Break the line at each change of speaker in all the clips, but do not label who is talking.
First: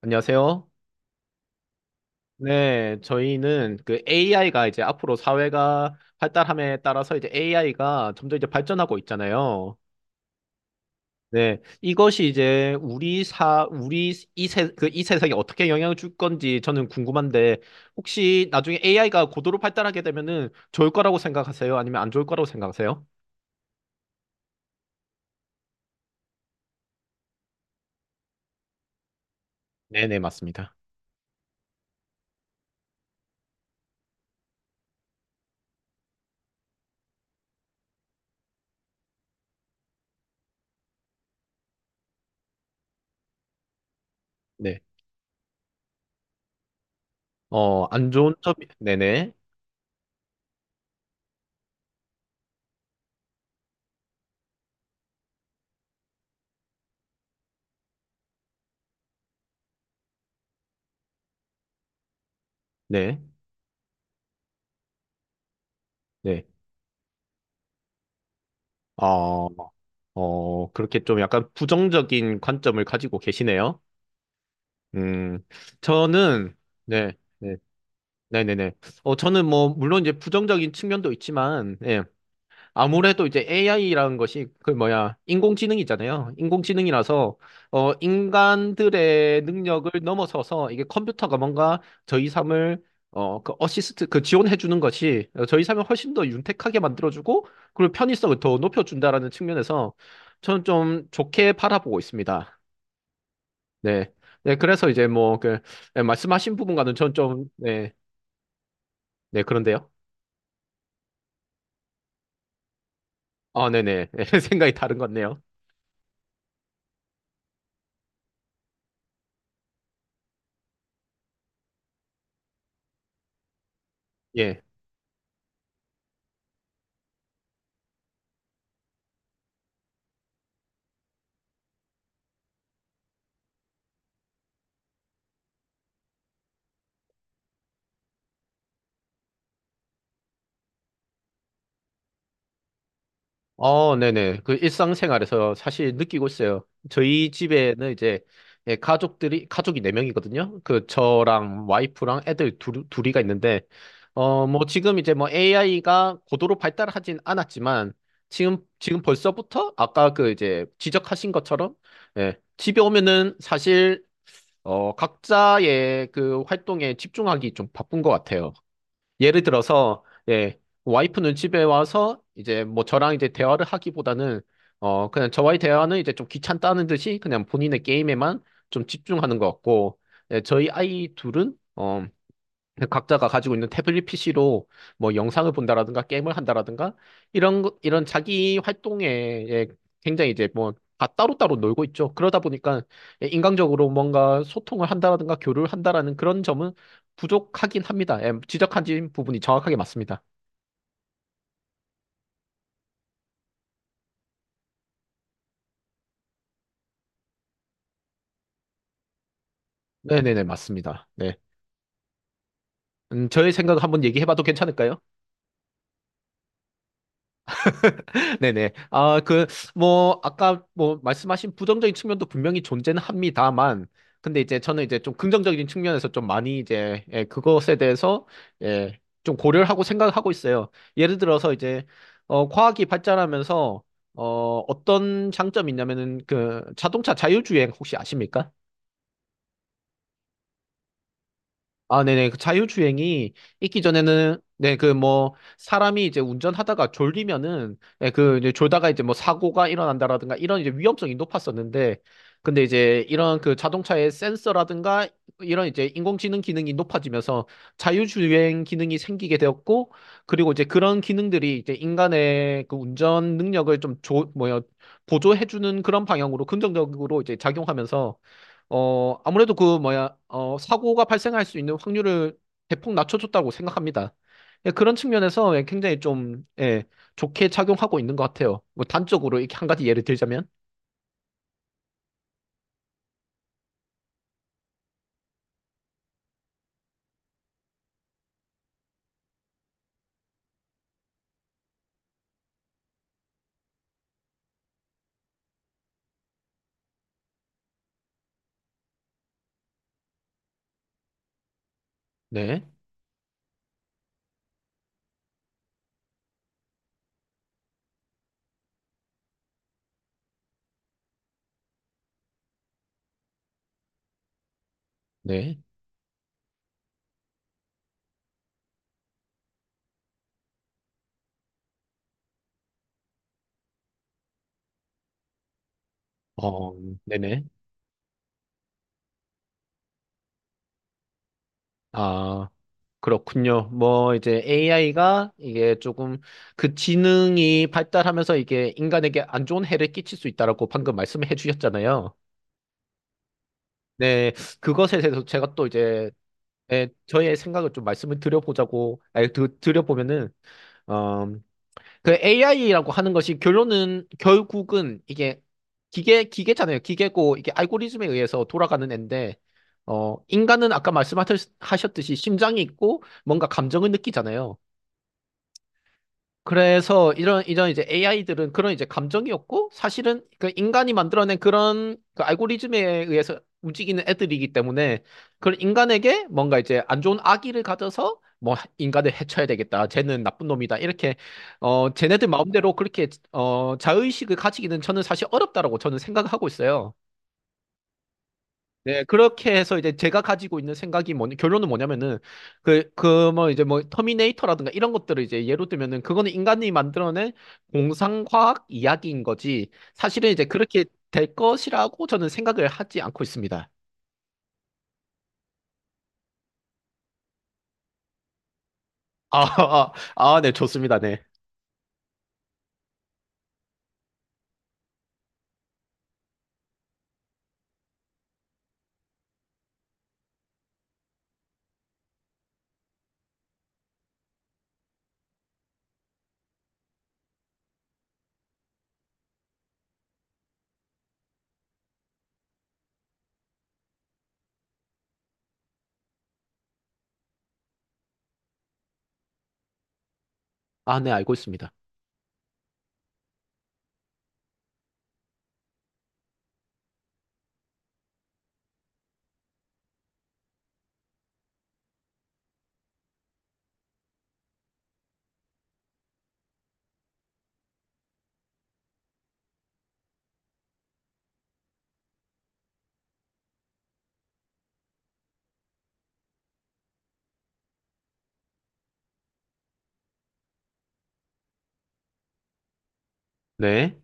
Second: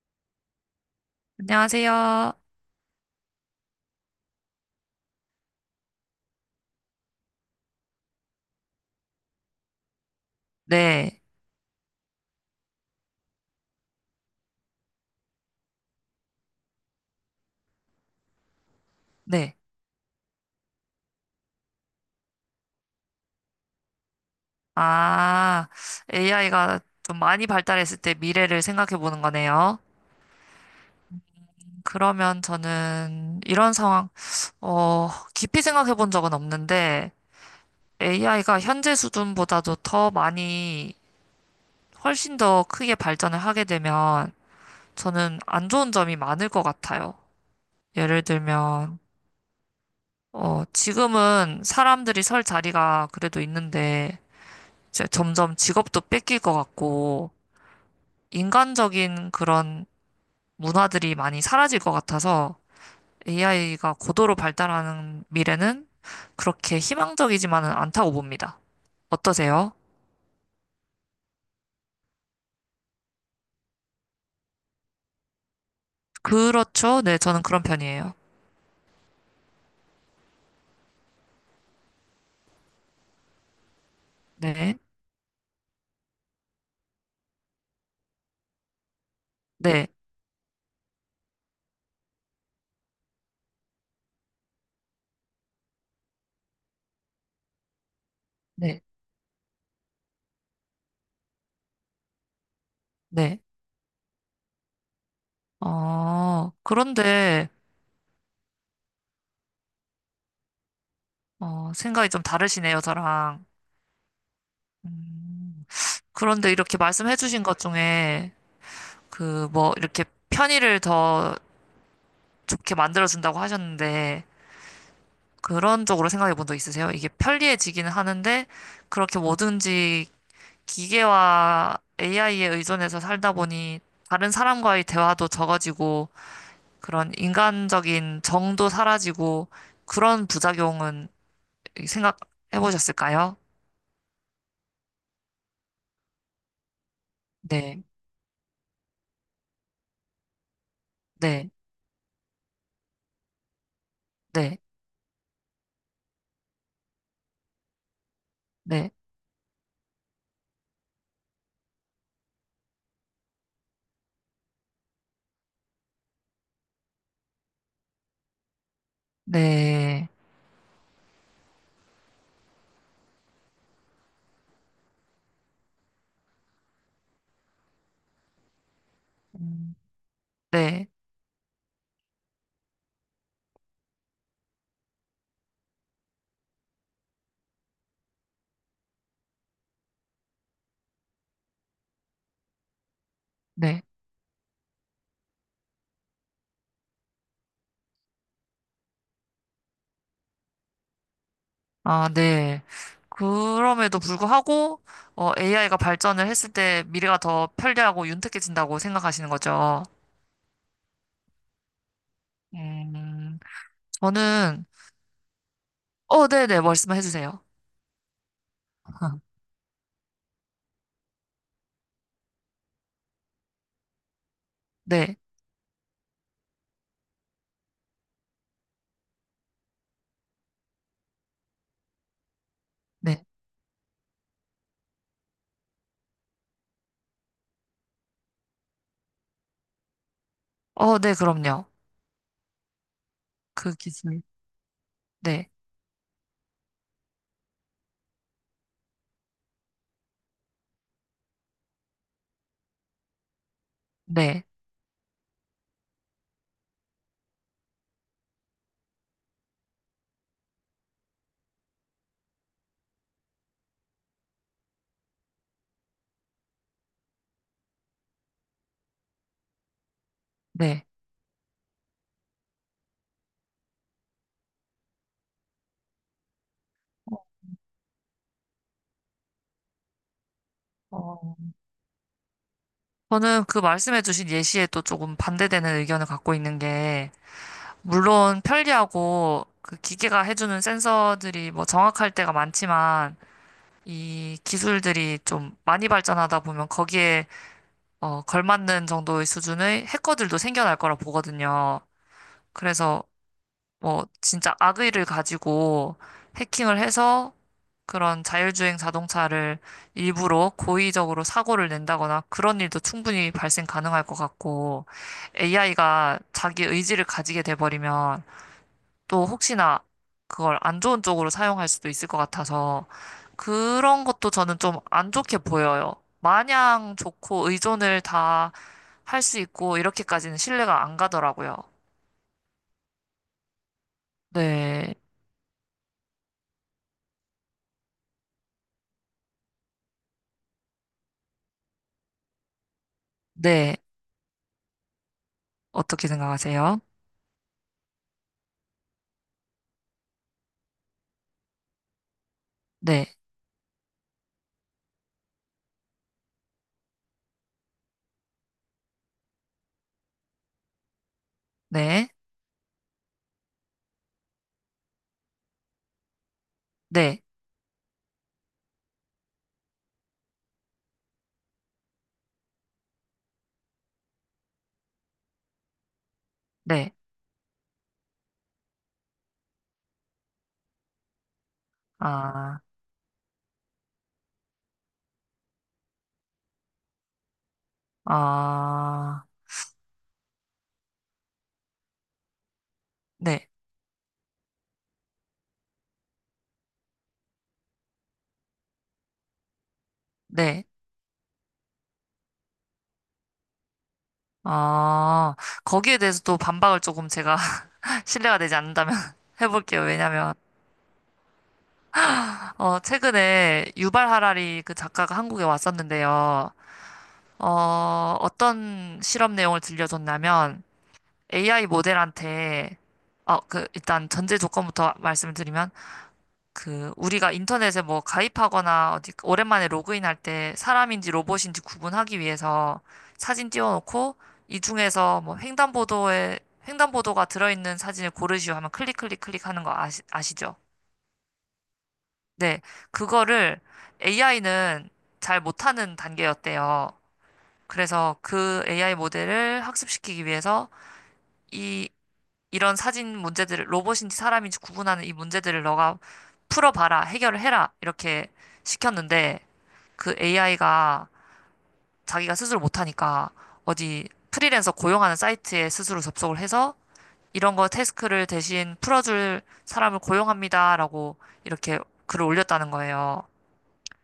안녕하세요.
안녕하세요.
네, 저희는 그 AI가 이제 앞으로 사회가 발달함에 따라서 이제 AI가 점점 이제 발전하고 있잖아요.
네,
네, 이것이 이제 우리 사, 우리 이 세, 그 이 세상에 어떻게 영향을 줄 건지 저는 궁금한데, 혹시 나중에 AI가
네.
고도로 발달하게 되면은 좋을 거라고 생각하세요? 아니면 안 좋을 거라고 생각하세요?
아, AI가 좀 많이 발달했을 때 미래를 생각해 보는 거네요.
네네, 맞습니다.
그러면 저는 이런 상황, 어, 깊이 생각해 본 적은 없는데 AI가 현재 수준보다도 더 많이 훨씬 더 크게 발전을 하게 되면
네.
저는 안 좋은 점이 많을 것 같아요.
어, 안
예를
좋은 점이,
들면,
네네,
지금은 사람들이 설 자리가 그래도 있는데 이제 점점 직업도 뺏길 것 같고 인간적인 그런 문화들이 많이 사라질 것 같아서
네,
AI가 고도로 발달하는 미래는
네.
그렇게 희망적이지만은 않다고 봅니다.
어,
어떠세요?
그렇게 좀 약간 부정적인 관점을 가지고 계시네요. 음, 저는,
그렇죠.
네,
네, 저는
네,
그런 편이에요.
네네네. 저는 뭐, 물론 이제 부정적인 측면도 있지만, 예, 아무래도 이제 AI라는 것이, 그
네,
뭐야, 인공지능이잖아요. 인공지능이라서, 인간들의
네,
능력을 넘어서서 이게 컴퓨터가 뭔가 저희 삶을, 그 지원해주는 것이 저희 삶을 훨씬 더 윤택하게 만들어주고, 그리고 편의성을 더
네,
높여준다라는 측면에서 저는 좀 좋게 바라보고 있습니다.
네.
네. 네, 그래서 이제 뭐, 그, 네,
어,
말씀하신 부분과는 전 좀,
그런데,
네, 네, 그런데요.
생각이 좀 다르시네요, 저랑.
아, 네네. 생각이 다른 것 같네요.
음, 그런데 이렇게 말씀해 주신 것 중에, 그, 뭐, 이렇게 편의를 더 좋게 만들어준다고 하셨는데,
예.
그런 쪽으로 생각해 본 적 있으세요? 이게 편리해지기는 하는데, 그렇게 뭐든지 기계와 AI에 의존해서 살다 보니, 다른 사람과의 대화도 적어지고, 그런 인간적인 정도 사라지고, 그런 부작용은 생각해 보셨을까요?
어, 네네. 그 일상생활에서 사실 느끼고 있어요. 저희
네,
집에는 이제, 예, 가족이 네명이거든요그
네,
저랑 와이프랑 애들 둘이가 있는데, 어,
네,
뭐 지금 이제 뭐 AI가 고도로 발달하진 않았지만,
네,
지금 벌써부터 아까 그 이제 지적하신 것처럼, 예, 집에 오면은 사실 각자의 그 활동에 집중하기 좀 바쁜 것 같아요. 예를 들어서,
네,
예, 와이프는 집에 와서 이제 뭐 저랑 이제 대화를 하기보다는, 그냥 저와의 대화는 이제 좀 귀찮다는 듯이 그냥 본인의 게임에만 좀 집중하는 것
음,
같고, 예, 저희
네,
아이 둘은, 그 각자가 가지고 있는 태블릿 PC로 뭐 영상을 본다라든가 게임을 한다라든가 이런 자기 활동에, 예, 굉장히 이제 뭐 다 따로따로 놀고 있죠. 그러다 보니까, 예,
네.
인간적으로 뭔가 소통을 한다라든가 교류를 한다라는 그런 점은 부족하긴 합니다. 예, 지적하신 부분이 정확하게 맞습니다.
아, 네. 그럼에도 불구하고, AI가 발전을 했을 때 미래가 더 편리하고 윤택해진다고 생각하시는 거죠.
네네네, 맞습니다. 네.
음,
저의 생각을 한번 얘기해봐도
저는,
괜찮을까요?
어, 네네, 말씀해 주세요.
네네. 아, 그, 뭐, 아까 뭐, 말씀하신 부정적인 측면도 분명히 존재는 합니다만, 근데 이제 저는 이제 좀
네,
긍정적인 측면에서 좀 많이 이제, 예, 그것에 대해서, 예, 좀 고려를 하고 생각을 하고 있어요. 예를 들어서 이제, 과학이
네.
발전하면서, 어떤 장점이 있냐면은, 그, 자동차 자율주행 혹시 아십니까?
어, 네, 그럼요.
아, 네네. 그 자율주행이
그
있기
기술.
전에는, 네, 그 뭐,
네,
사람이 이제 운전하다가 졸리면은, 네, 그 이제 졸다가 이제 뭐 사고가 일어난다라든가 이런 이제 위험성이 높았었는데, 근데 이제 이런 그 자동차의
네,
센서라든가 이런 이제 인공지능 기능이 높아지면서 자율주행 기능이 생기게 되었고, 그리고 이제 그런 기능들이 이제 인간의 그 운전 능력을 보조해주는 그런 방향으로 긍정적으로 이제 작용하면서, 아무래도 그 뭐야,
네.
사고가 발생할 수 있는 확률을 대폭 낮춰줬다고 생각합니다. 예, 그런 측면에서, 예, 굉장히 좀, 예, 좋게 작용하고 있는 것 같아요. 뭐 단적으로 이렇게 한 가지 예를 들자면,
어, 저는 그 말씀해주신 예시에 또 조금 반대되는 의견을 갖고 있는 게, 물론 편리하고 그 기계가 해주는 센서들이 뭐 정확할 때가 많지만, 이 기술들이 좀 많이 발전하다 보면 거기에 걸맞는 정도의 수준의 해커들도 생겨날 거라 보거든요.
네,
그래서 뭐 진짜 악의를 가지고 해킹을 해서 그런 자율주행 자동차를 일부러 고의적으로 사고를 낸다거나 그런 일도 충분히 발생 가능할 것 같고
네,
AI가 자기 의지를 가지게 돼버리면 또 혹시나 그걸 안 좋은 쪽으로 사용할 수도 있을 것 같아서 그런 것도 저는 좀 안 좋게 보여요.
어,
마냥
네네.
좋고 의존을 다 할 수 있고 이렇게까지는 신뢰가 안 가더라고요.
아, 그렇군요. 뭐 이제
네,
AI가 이게 조금 그 지능이 발달하면서 이게 인간에게 안 좋은 해를 끼칠 수 있다라고 방금 말씀해 주셨잖아요.
네.
네, 그것에 대해서 제가 또
어떻게
이제,
생각하세요?
네, 저의 생각을 좀 말씀을 드려보자고, 아니, 드, 드려보면은, 어, 그 AI라고
네,
하는 것이 결론은, 결국은 이게 기계잖아요. 기계고, 이게 알고리즘에 의해서 돌아가는 앤데, 인간은 아까
네,
말씀하셨듯이 심장이 있고, 뭔가 감정을 느끼잖아요. 그래서
네,
이런 이제 AI들은 그런 이제 감정이었고, 사실은 그 인간이 만들어낸 그런 그 알고리즘에 의해서 움직이는 애들이기 때문에 그런 인간에게 뭔가 이제
네.
안 좋은 악의를 가져서 뭐 인간을 해쳐야 되겠다, 쟤는 나쁜 놈이다, 이렇게 쟤네들
아,
마음대로 그렇게 자의식을 가지기는 저는 사실 어렵다라고 저는 생각하고 있어요. 네,
아,
그렇게 해서 이제 제가 가지고 있는 생각이 뭐냐, 결론은 뭐냐면은, 뭐,
네,
이제 뭐, 터미네이터라든가 이런 것들을 이제 예로 들면은, 그거는 인간이 만들어낸 공상과학 이야기인 거지, 사실은 이제
네.
그렇게 될 것이라고 저는 생각을 하지 않고 있습니다.
아, 거기에 대해서 또 반박을 조금 제가 신뢰가 되지 않는다면
아,
해볼게요.
아,
왜냐면
아, 네, 좋습니다. 네.
최근에 유발 하라리 그 작가가 한국에 왔었는데요. 어, 어떤 실험 내용을 들려줬냐면 AI 모델한테 그 일단 전제 조건부터 말씀을 드리면 그 우리가 인터넷에 뭐 가입하거나 어디 오랜만에 로그인할 때 사람인지 로봇인지 구분하기 위해서 사진 띄워놓고 이 중에서 뭐 횡단보도에 횡단보도가 들어있는 사진을 고르시오 하면 클릭 클릭 클릭 하는 거 아시죠?
아, 네, 알고 있습니다.
네, 그거를 AI는 잘 못하는 단계였대요. 그래서 그 AI 모델을 학습시키기 위해서 이, 이런 사진 문제들을 로봇인지 사람인지 구분하는 이 문제들을 너가 풀어봐라, 해결을 해라, 이렇게 시켰는데 그 AI가 자기가 스스로 못하니까 어디 프리랜서 고용하는 사이트에 스스로 접속을 해서 이런 거 태스크를 대신 풀어줄 사람을 고용합니다라고 이렇게 글을 올렸다는 거예요.
네,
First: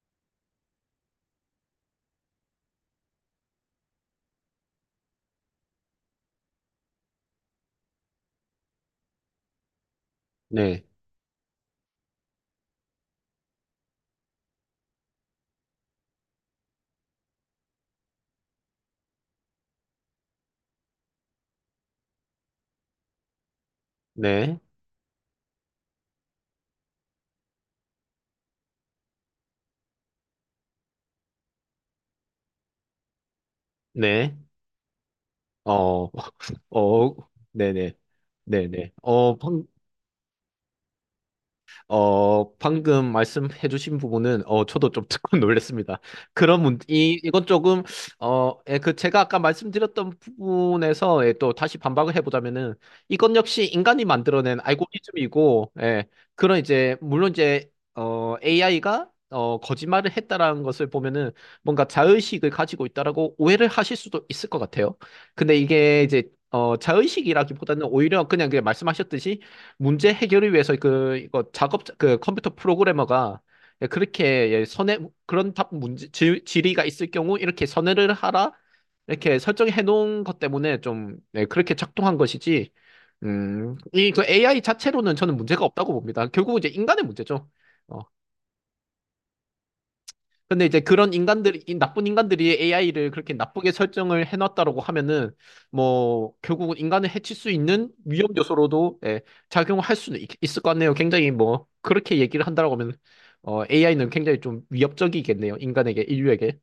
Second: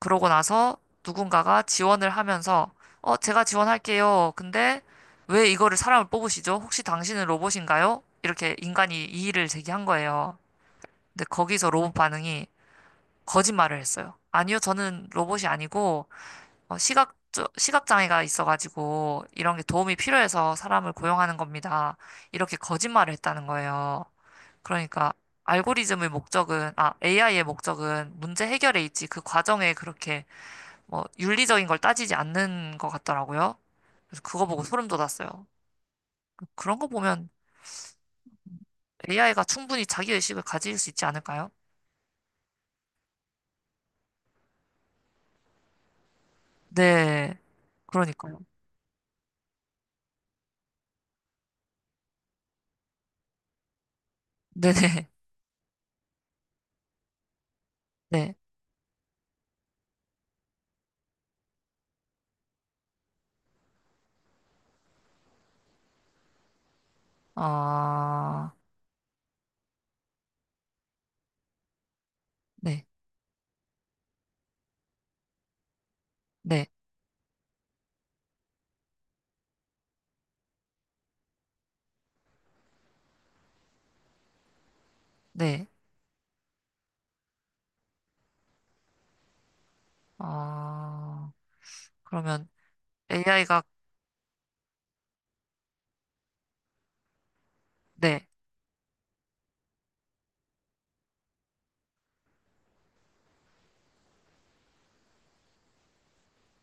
그러고 나서 누군가가 지원을 하면서, 어, 제가 지원할게요. 근데 왜 이거를 사람을 뽑으시죠? 혹시 당신은 로봇인가요? 이렇게 인간이 이의를 제기한 거예요.
네,
근데 거기서 로봇 반응이 거짓말을 했어요. 아니요, 저는 로봇이 아니고, 어, 시각장애가 있어가지고, 이런 게 도움이 필요해서 사람을 고용하는 겁니다. 이렇게 거짓말을 했다는 거예요.
네,
그러니까, 알고리즘의 목적은, 아, AI의 목적은 문제 해결에 있지, 그 과정에 그렇게 뭐 윤리적인 걸 따지지 않는 것 같더라고요. 그래서
네,
그거 보고 소름 돋았어요.
어,
그런 거
어,
보면
네네, 네네.
AI가 충분히 자기 의식을 가질 수 있지 않을까요?
방금 말씀해주신 부분은, 저도 좀 듣고 놀랐습니다.
네,
이건 조금,
그러니까요.
예, 그, 제가 아까 말씀드렸던 부분에서, 예, 또 다시 반박을 해보자면은, 이건 역시 인간이 만들어낸
네네, 네.
알고리즘이고, 예, 그런 이제, 물론 이제,
네.
AI가, 거짓말을 했다라는 것을 보면은, 뭔가 자의식을 가지고 있다라고 오해를 하실 수도 있을 것 같아요. 근데 이게 이제, 자의식이라기보다는 오히려
아,
그냥 말씀하셨듯이, 문제 해결을 위해서 그 이거 작업 그 컴퓨터
네,
프로그래머가 그렇게, 예, 선에 그런 답 문제
네,
질의가 있을 경우 이렇게 선회를 하라, 이렇게 설정해 놓은 것 때문에 좀, 네, 그렇게 작동한 것이지, 이 그 AI 자체로는 저는 문제가
네.
없다고 봅니다. 결국은 이제 인간의 문제죠. 어, 근데 이제 그런
아,
인간들이, 이 나쁜
그러면
인간들이 AI를 그렇게
AI가,
나쁘게 설정을 해놨다라고 하면은, 뭐, 결국은 인간을 해칠 수 있는
네,
위험 요소로도, 예, 작용할 수는 있을 것 같네요. 굉장히 뭐, 그렇게 얘기를 한다라고 하면, AI는 굉장히 좀 위협적이겠네요. 인간에게, 인류에게.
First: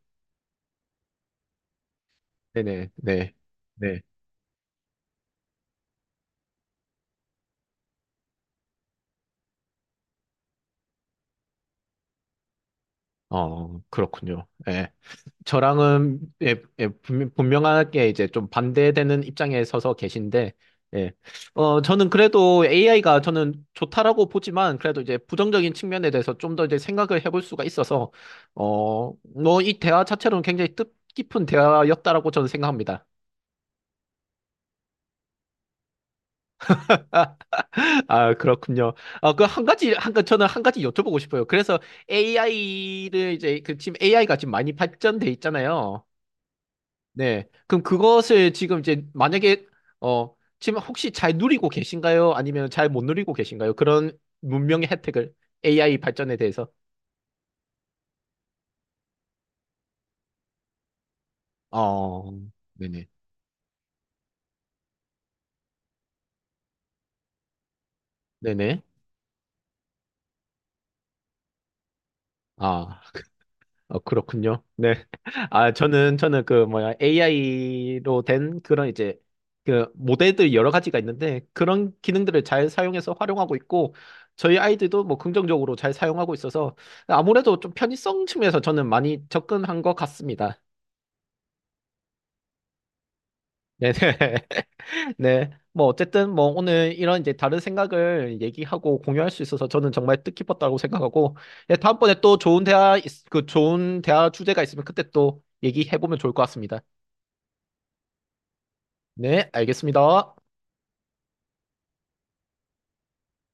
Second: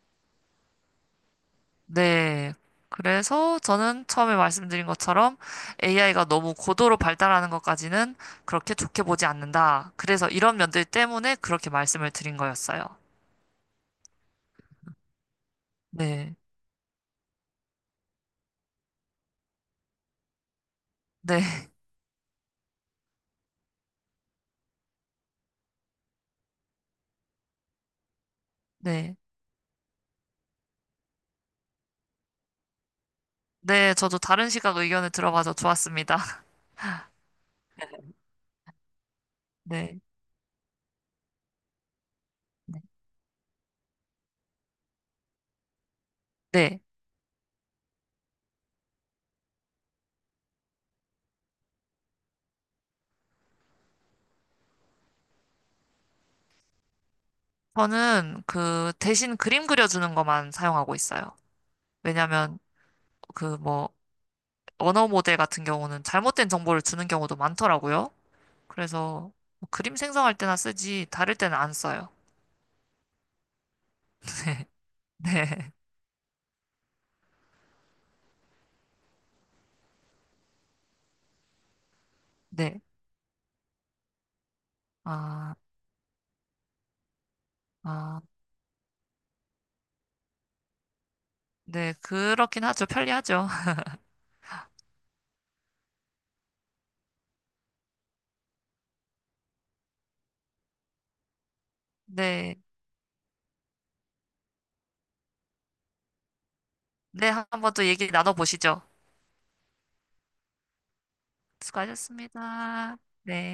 네.
네네, 네.
그래서
네.
저는 처음에 말씀드린 것처럼 AI가 너무 고도로 발달하는 것까지는 그렇게 좋게 보지 않는다. 그래서 이런 면들 때문에 그렇게 말씀을 드린 거였어요.
어, 그렇군요. 예. 저랑은,
네.
예, 예, 분명하게 이제 좀 반대되는 입장에 서서 계신데, 예.
네,
저는 그래도 AI가 저는 좋다라고 보지만, 그래도 이제 부정적인 측면에 대해서 좀 더 이제 생각을 해볼 수가 있어서,
네.
뭐, 이 대화 자체로는 굉장히 뜻깊은 대화였다라고 저는 생각합니다.
네, 저도 다른 시각 의견을 들어봐서 좋았습니다.
아, 그렇군요. 아, 그 한 가지,
네.
한, 가- 저는 한 가지 여쭤보고 싶어요. 그래서
네.
AI를 이제, 그 지금 AI가 지금 많이 발전돼 있잖아요.
네.
네. 그럼 그것을 지금 이제 만약에 어 지금 혹시 잘 누리고 계신가요? 아니면 잘 못 누리고 계신가요? 그런 문명의 혜택을, AI 발전에 대해서.
저는 그 대신 그림 그려주는 것만 사용하고 있어요.
어,
왜냐면
네네.
그 뭐 언어 모델 같은 경우는 잘못된 정보를 주는 경우도 많더라고요.
네네.
그래서 뭐 그림 생성할 때나 쓰지 다를 때는 안 써요.
아, 그- 그렇군요. 네. 아,
네.
저는 그 뭐야 AI로 된 그런 이제 그 모델들 여러 가지가 있는데 그런 기능들을 잘
네.
사용해서 활용하고 있고, 저희 아이들도 뭐
아,
긍정적으로 잘 사용하고 있어서 아무래도 좀
아,
편의성 측면에서 저는 많이 접근한 것 같습니다.
네. 그렇긴 하죠. 편리하죠.
네네. 네. 뭐, 어쨌든, 뭐, 오늘 이런 이제 다른 생각을 얘기하고 공유할 수 있어서 저는 정말 뜻깊었다고 생각하고, 예, 다음번에 또
네.
그 좋은 대화 주제가 있으면 그때 또 얘기해보면 좋을 것 같습니다.
네. 한번 또 얘기 나눠보시죠.
네, 알겠습니다.
수고하셨습니다. 네.